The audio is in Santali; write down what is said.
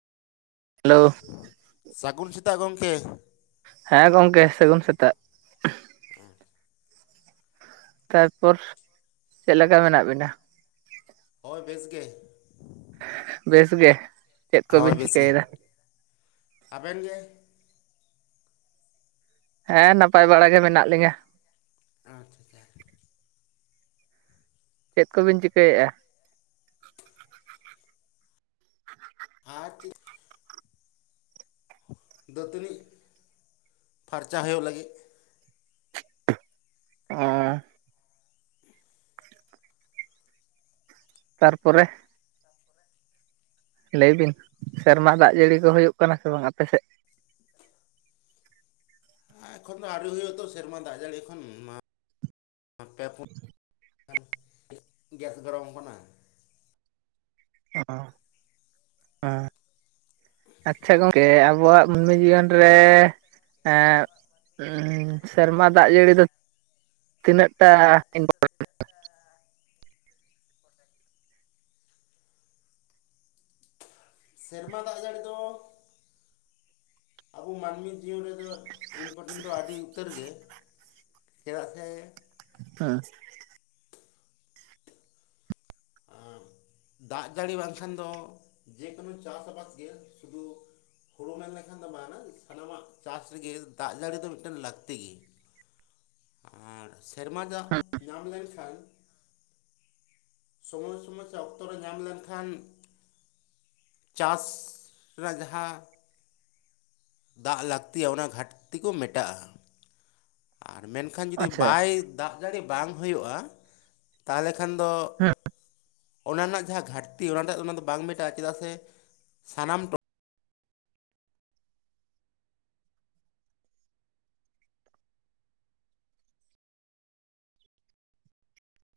ᱦᱮᱞᱳ ᱥᱟᱹᱜᱩᱱ ᱥᱮᱛᱟᱜ ᱜᱚᱝᱠᱮ ᱦᱮᱸ ᱜᱚᱝᱠᱮ ᱥᱟᱹᱜᱩᱱ ᱥᱮᱛᱟᱜ [unintelligible] ᱛᱟᱨ ᱯᱚᱨ ᱪᱮᱫ ᱞᱮᱠᱟ ᱢᱮᱱᱟᱜ ᱵᱤᱱᱟ? ᱦᱳᱭ ᱵᱮᱥ ᱜᱮ ᱵᱮᱥ ᱜᱮ ᱪᱮᱫ ᱦᱚ ᱠᱚᱵᱤᱱ ᱵᱮᱥ ᱜᱮ ᱪᱤᱠᱟᱹᱭᱮᱫᱟ ᱟᱵᱮᱱ ᱜᱮ ᱦᱮᱸ ᱱᱟᱯᱟᱭ ᱵᱟᱲᱟ ᱜᱮ ᱢᱮᱱᱟᱜ ᱞᱤᱧᱟᱹ ᱟᱪᱪᱷᱟ ᱪᱟ ᱪᱮᱫ ᱠᱚᱵᱤᱱ ᱪᱤᱠᱟᱹᱭᱮᱜᱼᱟ? ᱟᱨ ᱪᱮ ᱫᱟᱹᱛᱟᱹᱱᱤᱜ ᱯᱷᱟᱨᱪᱟ ᱦᱳᱭᱳᱜ ᱞᱟᱹᱜᱤᱫ ᱟ ᱛᱟᱨ ᱯᱚᱨᱮ ᱞᱟᱹᱭ ᱵᱤᱱ ᱥᱮᱨᱢᱟ ᱫᱟᱜ ᱡᱟᱹᱲᱤ ᱠᱚ ᱦᱳᱭᱳᱜ ᱠᱟᱱᱟ ᱥᱮ ᱵᱟᱝ ᱟᱯᱮ ᱥᱮᱫ ᱮᱠᱷᱚᱱ ᱫᱚ ᱟᱹᱣᱨᱤ ᱦᱩᱭᱩᱜᱼᱟ ᱛᱚ ᱥᱮᱨᱢᱟ ᱫᱟᱜ ᱡᱟᱹᱲᱤ ᱮᱠᱷᱚᱱᱼᱼ ᱯᱮ ᱯᱩᱱ [inaudible] ᱜᱮᱥ ᱜᱚᱨᱚᱢ ᱠᱟᱱᱟ ᱚ ᱦᱩᱸ [unintelligible] ᱟᱪᱪᱷᱟ ᱜᱚᱝᱠᱮ ᱟᱵᱚᱣᱟᱜ ᱢᱟᱹᱱᱢᱤ ᱡᱤᱭᱚᱱ ᱨᱮ ᱮᱸᱻ ᱦᱮᱸ ᱥᱮᱨᱢᱟ ᱫᱟᱜ ᱡᱟᱹᱲᱤ ᱫᱚ ᱛᱤᱱᱟᱹᱜ ᱴᱟᱜ ᱤᱼᱼ ᱥᱮᱨᱢᱟ ᱫᱟᱜ ᱡᱟᱹᱲᱤ ᱫᱚ ᱟᱵᱚ ᱢᱟᱹᱱᱢᱤ ᱡᱤᱭᱚᱱ ᱨᱮᱫᱚ ᱤᱱᱯᱚᱴᱮᱱ ᱫᱚ ᱟᱹᱰᱤ ᱩᱛᱟᱹᱨ ᱜᱮ ᱪᱮᱫᱟᱜ ᱥᱮ [unintelligible] ᱟ ᱻ ᱫᱟᱜ ᱡᱟᱹᱲᱤ ᱵᱟᱝ ᱠᱷᱟᱱ ᱫᱚ ᱡᱮᱠᱳᱱᱳ ᱪᱟᱥ ᱟᱵᱟᱫᱽ ᱜᱮ ᱥᱩᱫᱩᱼᱼ ᱦᱳᱲᱳ ᱢᱮᱱ ᱞᱮᱠᱷᱟᱱ ᱫᱚ ᱵᱟᱝᱟ ᱥᱟᱱᱟᱢᱟᱜ ᱪᱟᱥ ᱨᱮᱜᱮ ᱫᱟᱜ ᱡᱟᱹᱲᱤ ᱫᱚ ᱢᱮᱫᱴᱮᱱ ᱞᱟᱹᱠᱛᱤ ᱜᱮ [inaudible] ᱟᱨ ᱥᱮᱨᱢᱟ ᱫᱟᱜ ᱧᱟᱢ ᱞᱮᱱ ᱠᱷᱟᱱ ᱥᱚᱢᱚᱭ ᱥᱚᱢᱚᱭ ᱥᱮ ᱚᱠᱛᱚ ᱨᱮ ᱧᱟᱢ ᱞᱮᱱ ᱠᱷᱟᱱ ᱪᱟᱥ ᱨᱮᱱᱟᱜ ᱡᱟᱦᱟᱸ ᱫᱟᱜ ᱞᱟᱹᱠᱛᱤᱭᱟ ᱚᱱᱟ ᱜᱷᱟᱴᱛᱤ ᱠᱚ ᱢᱮᱴᱟᱜᱼᱟ ᱟᱨ ᱢᱮᱱ ᱠᱷᱟᱱ ᱡᱩᱫᱤ ᱟᱪᱪᱷᱟ ᱵᱟᱭ ᱫᱟᱜ ᱡᱟᱹᱲᱤ ᱵᱟᱝ ᱦᱩᱭᱩᱜᱼᱟ ᱛᱟᱦᱚᱞᱮ ᱠᱷᱟᱱ ᱫᱚ ᱚᱱᱟ ᱨᱮᱱᱟᱜ ᱡᱟᱦᱟᱸ ᱜᱷᱟᱴᱛᱤ ᱚᱱᱟ ᱨᱮᱭᱟᱜ ᱫᱚ ᱚᱱᱟ ᱫᱚ ᱵᱟᱝ ᱢᱮᱴᱟᱜᱼᱟ ᱪᱮᱫᱟᱜ ᱥᱮ ᱥᱟᱱᱟᱢ ᱴᱚ